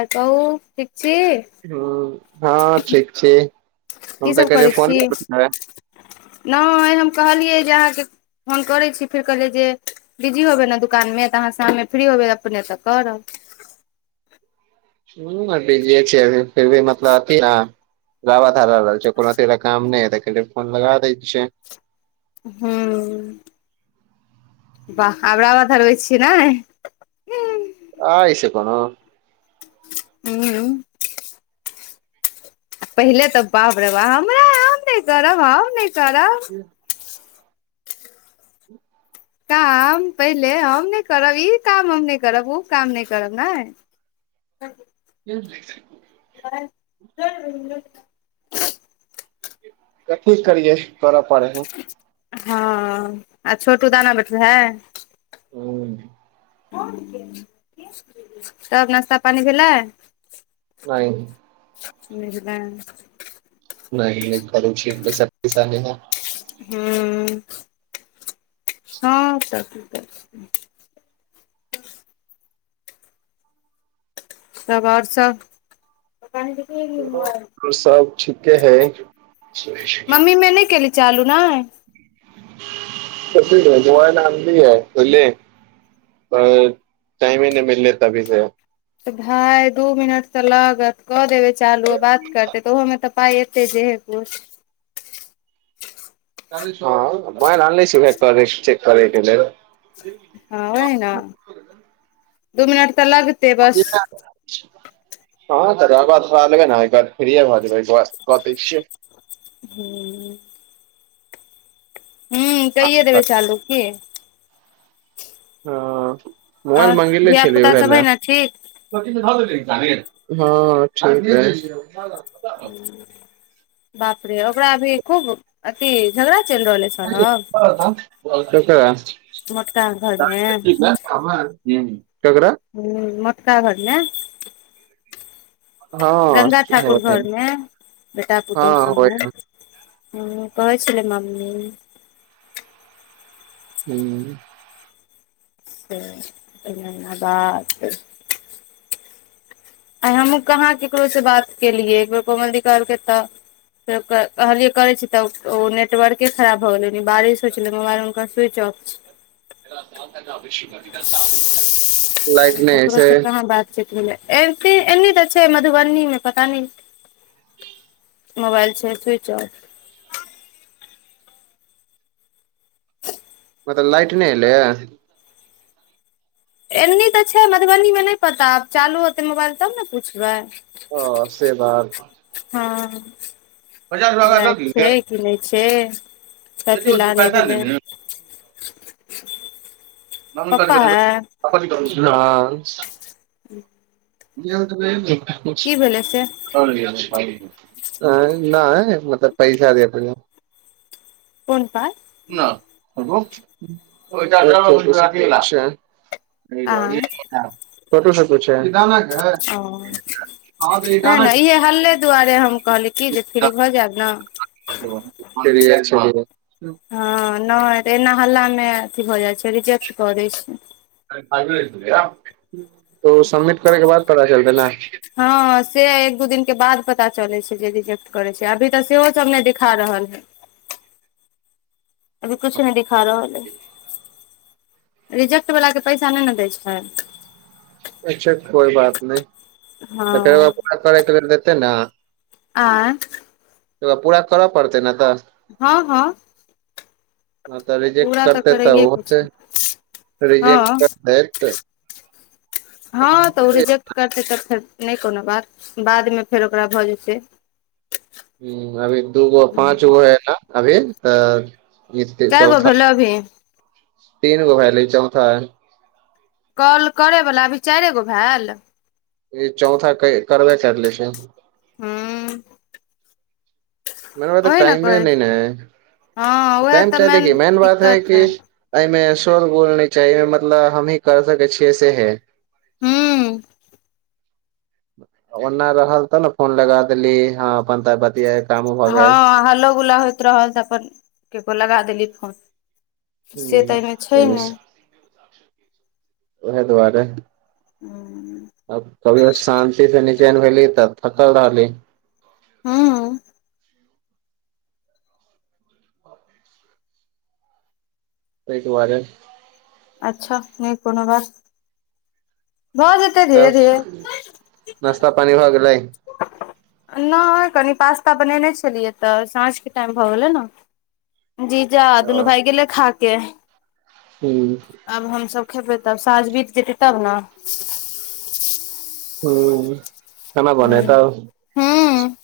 आ कहू, ठीक छी? हु, हँ ठीक छी, हम तऽ कीसभ कने करै छी फोनो कर नहि हम कहलियै जे अहाँके फोन करैत छी, फेर कहलियै जे? बिजी होबै ने दुकानमे, तऽ अहाँ शाममे फ्री होबै अपने तऽ करब। ह बीज छिय फिर भी मतलब [unintelligible] गावा धार रहल छै, कोनो अथी काम नहि हे, फोन लगा दै छियै। हू, ब हमबड़ा बथा रै छिय नहि [unintelligible] आई से कोनो। हू। पहिले तऽ बाप रे बा, हमरा हम नहि करब, आ नहि करब। हूँ। काम पहिले हम नहि करब, ई काम हम नहि करब, ओ काम नहि करब नै। ह। ह [inaudible] ब [unintelligible] कथी करिये, करऽ पड़े हइ। हँ, आ छोटू दाना बैठू है हू। त नाश्ता- पानि भेलै? नहि। न्यूजलैंड। नहि -नहि कररो छीशक्ति सामने मे हँ। हुँ, हँ त करते। तब और सब? तहन केकरो लग हमरो सब ठीके हय। मम्मी मे नहि केलही चालू नै। कथि भेल, मोबाइल आन लियै पहिले। टाइमे नहि मिललै तभी से। तऽ भाय दू मिनट तऽ लागत, कऽ देबै चालू बात करतै तऽ ओहोमे तऽ। पाय एतै जेहे कुछ। हँ मोबाइल आनले छी उहे करै चेक करैके लेल। [unintelligible] हँ, ओहि ने, दू मिनट तऽ लग [inaudible] हँ, तऽ लेै ने फ्री भऽ जेबै क छिय [unintelligible] हूँ। [unintelligible] हूँ कैये देबै चालू की। हुँ, आओर मोबाइल मंगेले धिया छलियै पुता उहेए सब है लेए। ने ठीक [unintelligible] हँ ठीक अछि। [unintelligible] बापरे ओकरा अभी खूब अथि झगड़ा चलि रहल है। सौरभ ककरा। मोटका घरमे ह [unintelligible] [unintelligible] ककरा हूँ मोटका घर नै। हँ गंगा ठाकुर घरमे बेटा पुतोहु हँ होइ सबमे। हय। हूँ हूँ कहै छलै मम्मी। हूँ। से एना एना बात। आय हमहुँ कहाँ केकरो से बात केलियै एकबेर कोमल दी कहलकै तऽ फेर ओकरा कहलियए करै छी तऽ ओ नेट नेटवर्के खराब भऽ गेलै ओइदिन बारिश होइ छलै मोबाइल हुनकर स्विच ऑफ छै। [unintelligible] लाइट नहि अइ ककरो से कहाँ बातचीत भेलै एबते एनी तऽ छै मधुबनी मे पता नै। [inaudible] मोबाइल छै स्विच ऑफ। मतलब लाइट नहि एलैए। एनी तऽ छै मधुबनी मे नहि पता आब चालू होतै मोबाइल तब न पुछबै। ओ से बात। हँ पचास लाइट रुपया छै कि नहि छै। ओकरा दऽ दियौ बेटी कथि बेटी लेऽ नहि पैसा ले भेलै। लियौ पप्पा है [unintelligible] हॅं। हूँ। [unintelligible] [unintelligible] भेलै से आँय नहि मतलब पैसा दिया कहलियै। कोन पाय? [unintelligible] आ [unintelligible] छोटू सबके छै। किए आनय के ऐ? ओ। उहे न इहे हल्ले दुआरे हम कहलीयै कि जे फ्री भऽ जायब न। [unintelligible] डिरीयाय छै पुरा। हँ नहि तऽ एना हल्ला मे अथी भऽ जाइ छै रिजेक्ट कऽ दै छै। [unintelligible] तऽ ओ सबमिट करैके बाद पता चलतै ने। हँ से एक दू दिन के बाद पता चले छै जे रिजेक्ट करे छै अभी तऽ सेहो सब नहि दिखा रहल है। अभी कुछु नहि दिखा रहल है रिजेक्ट वला के पैसा नहि ने दै छै। अच्छा कोइ बात नहि तकर बाद फेर हँ पूरा करैके बेर देते ने। आँय। तकर बाद पूरा करऽ पड़तै न तऽ। हँ हँ। हँ तऽ रिजेक्ट पूरा करतैं तऽ करैये ओहो के छै रिजेेक्ट हँ करतैय। हँ तऽ ऊ रिजेक्ट करतै तऽ फेर नहि कोनो बात बादमे फेर ओकरा भऽ जेतै। हुं अभी दूगो पाँच गो है न अभी त ई ती कए गो चौथा भेलै अभी तीन गो भैलये ई चौथा अइ। कॉल करैवाला अभी चाइरे गो भैल। ई चौथा के करबे करले छै। हूँ मेन बात है ओही टाइमे कहै नहि ने छी हँ है उएह टाइम तऽ चाहि देखी मेन बात है दिक्कत कि एहिमे शोर गुल नै चाही एहिमे मतलब हमही कर सकै छियै सेहे। हूँ। आ ओना रहल तऽ ने फोन लगा देली हाॅं अपन तऽ बतियाइत। हँऽ हल्लो गुल्ला होइत रहल तऽ अपन ककरो लगा देलीयैं फोन। से तऽ ऐमे छैं नैय। [unintelligible] ओहे दुआारे। हूं। अब कभियो शान्ति से निचेन भेली तऽ थकल रहली। हूं। तैय दुआरे। अच्छा नैय कोनो बात। भऽ जेतै धीरे धीरे तब नास्ता पानी भऽ गेलैं। [unintelligible] नैय कनि पास्ता बनेने छलियै तऽ साँझके टाइम भऽ गेलै न। जीजा आ दुनू भाइ गेलै खा के। हूँ। आब हमसभ खेबैय तब आब साॅंझ बीत जेतै तब ना। हूं खाना बनेतौव। हूँ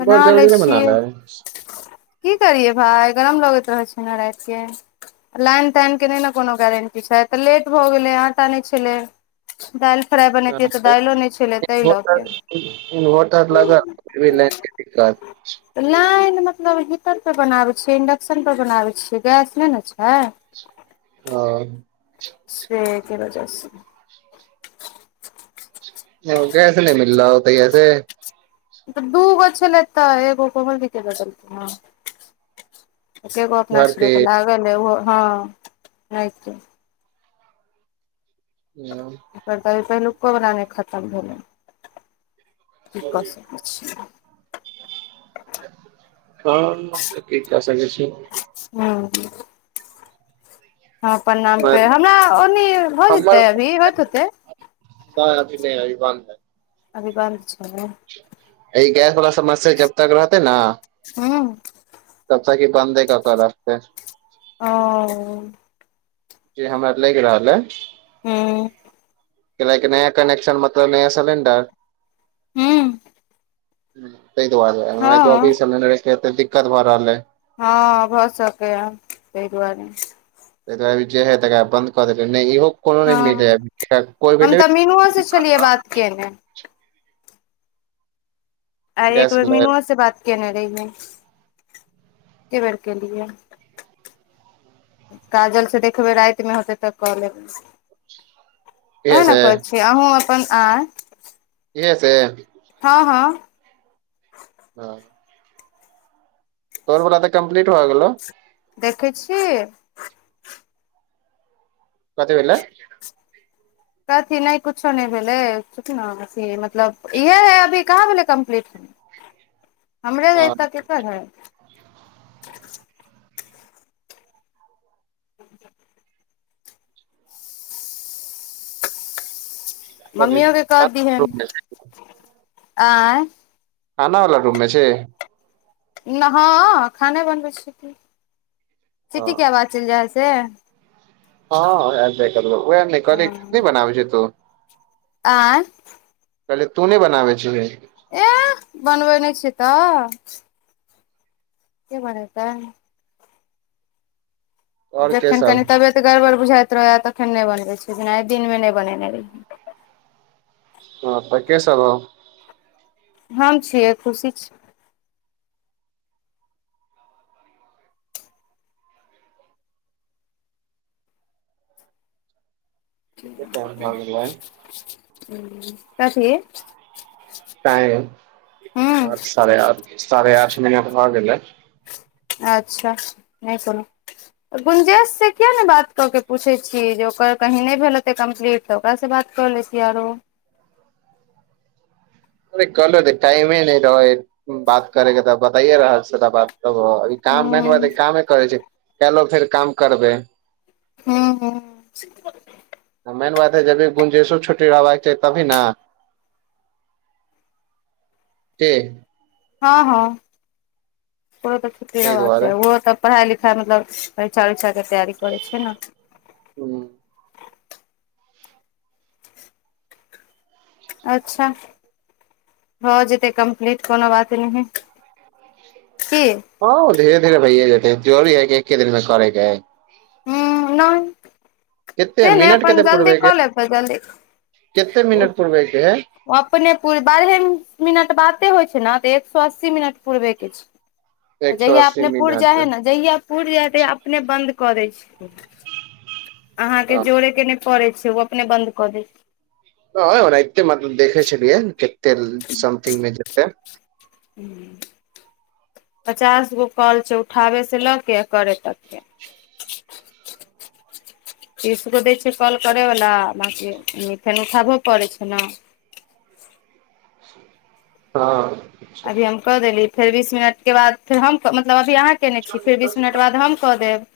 बना बहुत जल्दी लैय ने बना छियै। ले की करियै भाय गरम लगैत रहै छैय ने रातिके। लाइन ताइन के नहि ने कोनो गारंटी छै तऽ लेट भऽ गेलै आटा नहि छलै। दालि फ्राइ बनेतीयै तऽ दाइलो नैय छलैय। मोटर इन्वोटर लगल फिर भी लाइन‌ के दिक्कत। लाइन मतलब हीटर पर बनाबैय छियै इंडक्शन पर बनाबैय छियै गैस नैय ने छै। ओ से के वजहस। [inaudible] कियै ऊ गैस नहि मिललौ तहिया से? दूगो छेलै त एगो कोमल दीदी के दऽ देलकैय ना। एकेगो अपना भरती छलैय तऽ लागल है ओहो हाॅं राति के। [unintelligible] ओकर तऽ अभी पहिलुको वाला नहि खत्म भेलै की कऽ सकै। छै हॅं त की क सकय छी। हूँ हम अपने नाम पे हमरा ओनी भऽ जेतै अभी होइत होतैय। कहाॅं अभी नहि अभी बंद है। अभी बंद छै। आ ई गैस वाला समस्या जब तक रहतै न हूं। तबतक ई बन्दे कऽ कऽ रखतैय। ओ जे हमरा लैग रहल ए हूँ। खेनायके नया कनेक्शन मतलब नया सिलेंडर। हूँ। तैय दुआरे। हँ हमरा तऽ अभी सेलेन्डरके एतऽ दिक्कत भए रहल अइ हँ भऽ सकैये तय दुआरे। तैय दुआरे जे है तकरा बंन्द कऽ देलियै नैय इहो कोनो नैय मिलै है, एकरा कोय भी [unintelligible] लियए बात केनेे। आ एक गैस बेर सिलेंडर मीनुओ से बात केने रहियै, एकेबेर केलियै। काजल से देखबै रैतमे हेतै तऽ कऽ लेब। ओएह इहे ने से कहै छी अहूँ अपन आँय इये से। हँ- हँ। [unintelligible] तोहर बला तऽ कम्पलीट भ गेलो। देखै छी। कथि भेलै। कथी नैय कुछो नैय भेलै [unintelligible] इहे है अभी काहाँ भेलै कम्पलीट। हमरे हँ हेएतऽ केकर हैय। [inaudible] कथी मम्मियो के कह दीहैन आंय। खाना वाला रूममे छी। हँ खाने बनबै छी की, हँ सिटी के आवाज चैल जायए से। हँ एैब जाय छैय कखनौ क वएह नै कहली नैय बनाबै छीहिन तु। आंय। कहले तू नैय बनाबै छिहिन। एह बनबै नैय छियै तऽ। के बनेतै। आओर के जखन कनि सब तबियत गड़बड़ बुझाइत रहैयै तखन नैय बनबै छियै जेना दिनमे नैय बनेने रहियै। हँ त केसब हौ। हम छियै खुशी छैय। कते टाइम भऽ गेलै कथी। टाइम हूँ आठ साढ़े आठ, साढ़े आठ मिनट भ गेलै। अच्छा नैय कोनो। गुंजेश से किया ने बात क के पूछे छियै जे ओकर कहीं नैय भेल हेतेै कम्प्लीट। तऽ ओकरास बात कऽ लैतियै आरो। अरे क लेबै टाइमे नैय रहै बात करेके तऽ बताइये रहल छियो बात। हँ काम मेन बात हूँ हैय कामे करै छियै कैल्हो फेर काम करबै। हूँ-हूँ। मेन बात है जभी गुंजेशो छुट्टी रहबाक चाही तभी ने। की? हँ -हँ ओकरो तऽ छुट्टी ताहि रहबाक दुआरे चाही उहो त पढ़ाइ लिखाइ मतलब परिक्षा उरिक्षा के तैयारी करै छैय न। हूँ। अच्छा भ जेतै कम्प्लीट कोनो बात नैय हैय। की हँ ऊ धीरे -धीरे भए जेतै जरूरी है कि एके दिन मे करेै के है। हूँ नहि। केते से ने मिनट अपन केते जल्दी पूरबै के कऽ लेबै जल्दी केते मिनट पूरबै के है? अपने पूरि बारहे मिनट बाते होइ छै ने तऽ एक सए अस्सी मिनट पूरबे के छै। [inaudible] एक सए जहिया अस्सी अपने पुरि मिनट जाइ हइ ने जहिया पुरि जाइ हइ तहिया अपने बन्द कऽ दै छै। अहाँके जोड़े के नहि पड़ै छै, ओ अपने बन्द कऽ दे छै। हं ओनाहिते मतलब देखे छलियै केते समथिंग मे जेते। हूं। पचास गो कॉल छै उठाबै से लऽ के आ करे तकके। तीसगो दै छै कॉल करेवला बाँकी फेन उठाबहो पड़ै छै न। हँ। अभी हम कऽ देली फेर बीस मिनटके बाद फेर हम क मतलब अभी अहाँ केने छी फेर बीस मिनट बाद हम कऽ देब।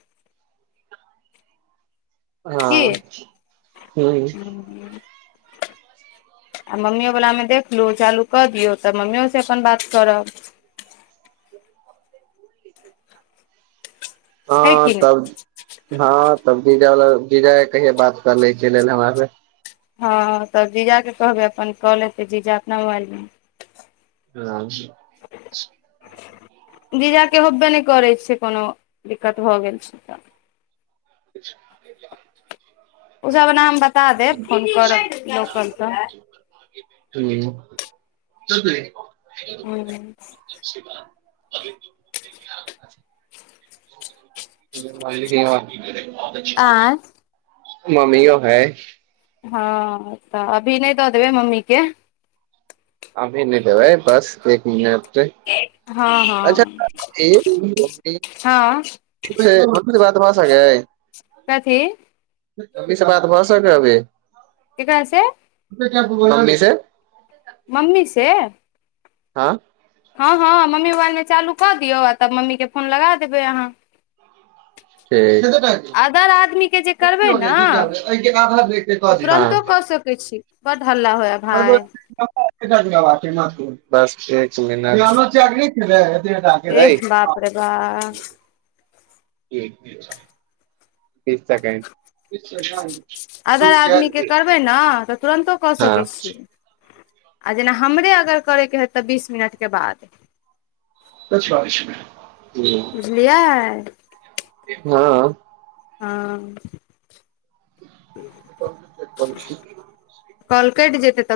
हँ हूं। हं। आ मम्मीयो वला मे देखलू चालू कऽ दियौ तऽ मम्मियो से अपन बात करब। है हँ कि नहि तब हँ तब जीजा वला जीजा के कहिये बात करलैके लेल हमरा से। हँ तब जीजा के कहबै अपन कऽ लेतै जीजा अपना मोबाइल मे। हं। जीजा के होबबे नहि करै छै, कोनो दिक्कत भऽ गेल छै तऽ। [unintelligible] ओसभ ओना हम बता देब फोन करब लोकल त। हूं [unintelligible] हूँ। सबसे बात अभी [unintelligible] [unintelligible] आँय [unintelligible] मम्मीयो है। हँ तऽ अभी नहि दऽ देबै मम्मीे के। अभी नहि देबै बस एक मिनट हँ अच्छा हँ हँ। [unintelligible] मम्मी से बात भऽ सकैय। कथी। मम्मी से बात भ सकै अभी? केकरा से? [unintelligible] मम्मी से। मम्मी से। हँ। हँ हँ मम्मी मोबाइल में चालू कऽ दियौ आ तब मम्मीके फोन लगा देबै अहाँ। ठीक अदर आदमी के जे करबै ने तऽ तुरन्तो कऽ सकै छी। बड्ड हल्ला होए। [unintelligible] बस एक मिनट [unintelligible] [unintelligible] अइ। अरे बा तीस सेकंड, तीस सेकेंड। अदर आदमीके करबै ने तऽ तुरन्तो कऽ सकै हँ छि। आ जेना हमरे अगर करयके हैत तऽ बीस मिनटके बाद। सच बात छै ने। बुझलियै। हँ। हँ। [inaudible] कॉल कैट जेत तब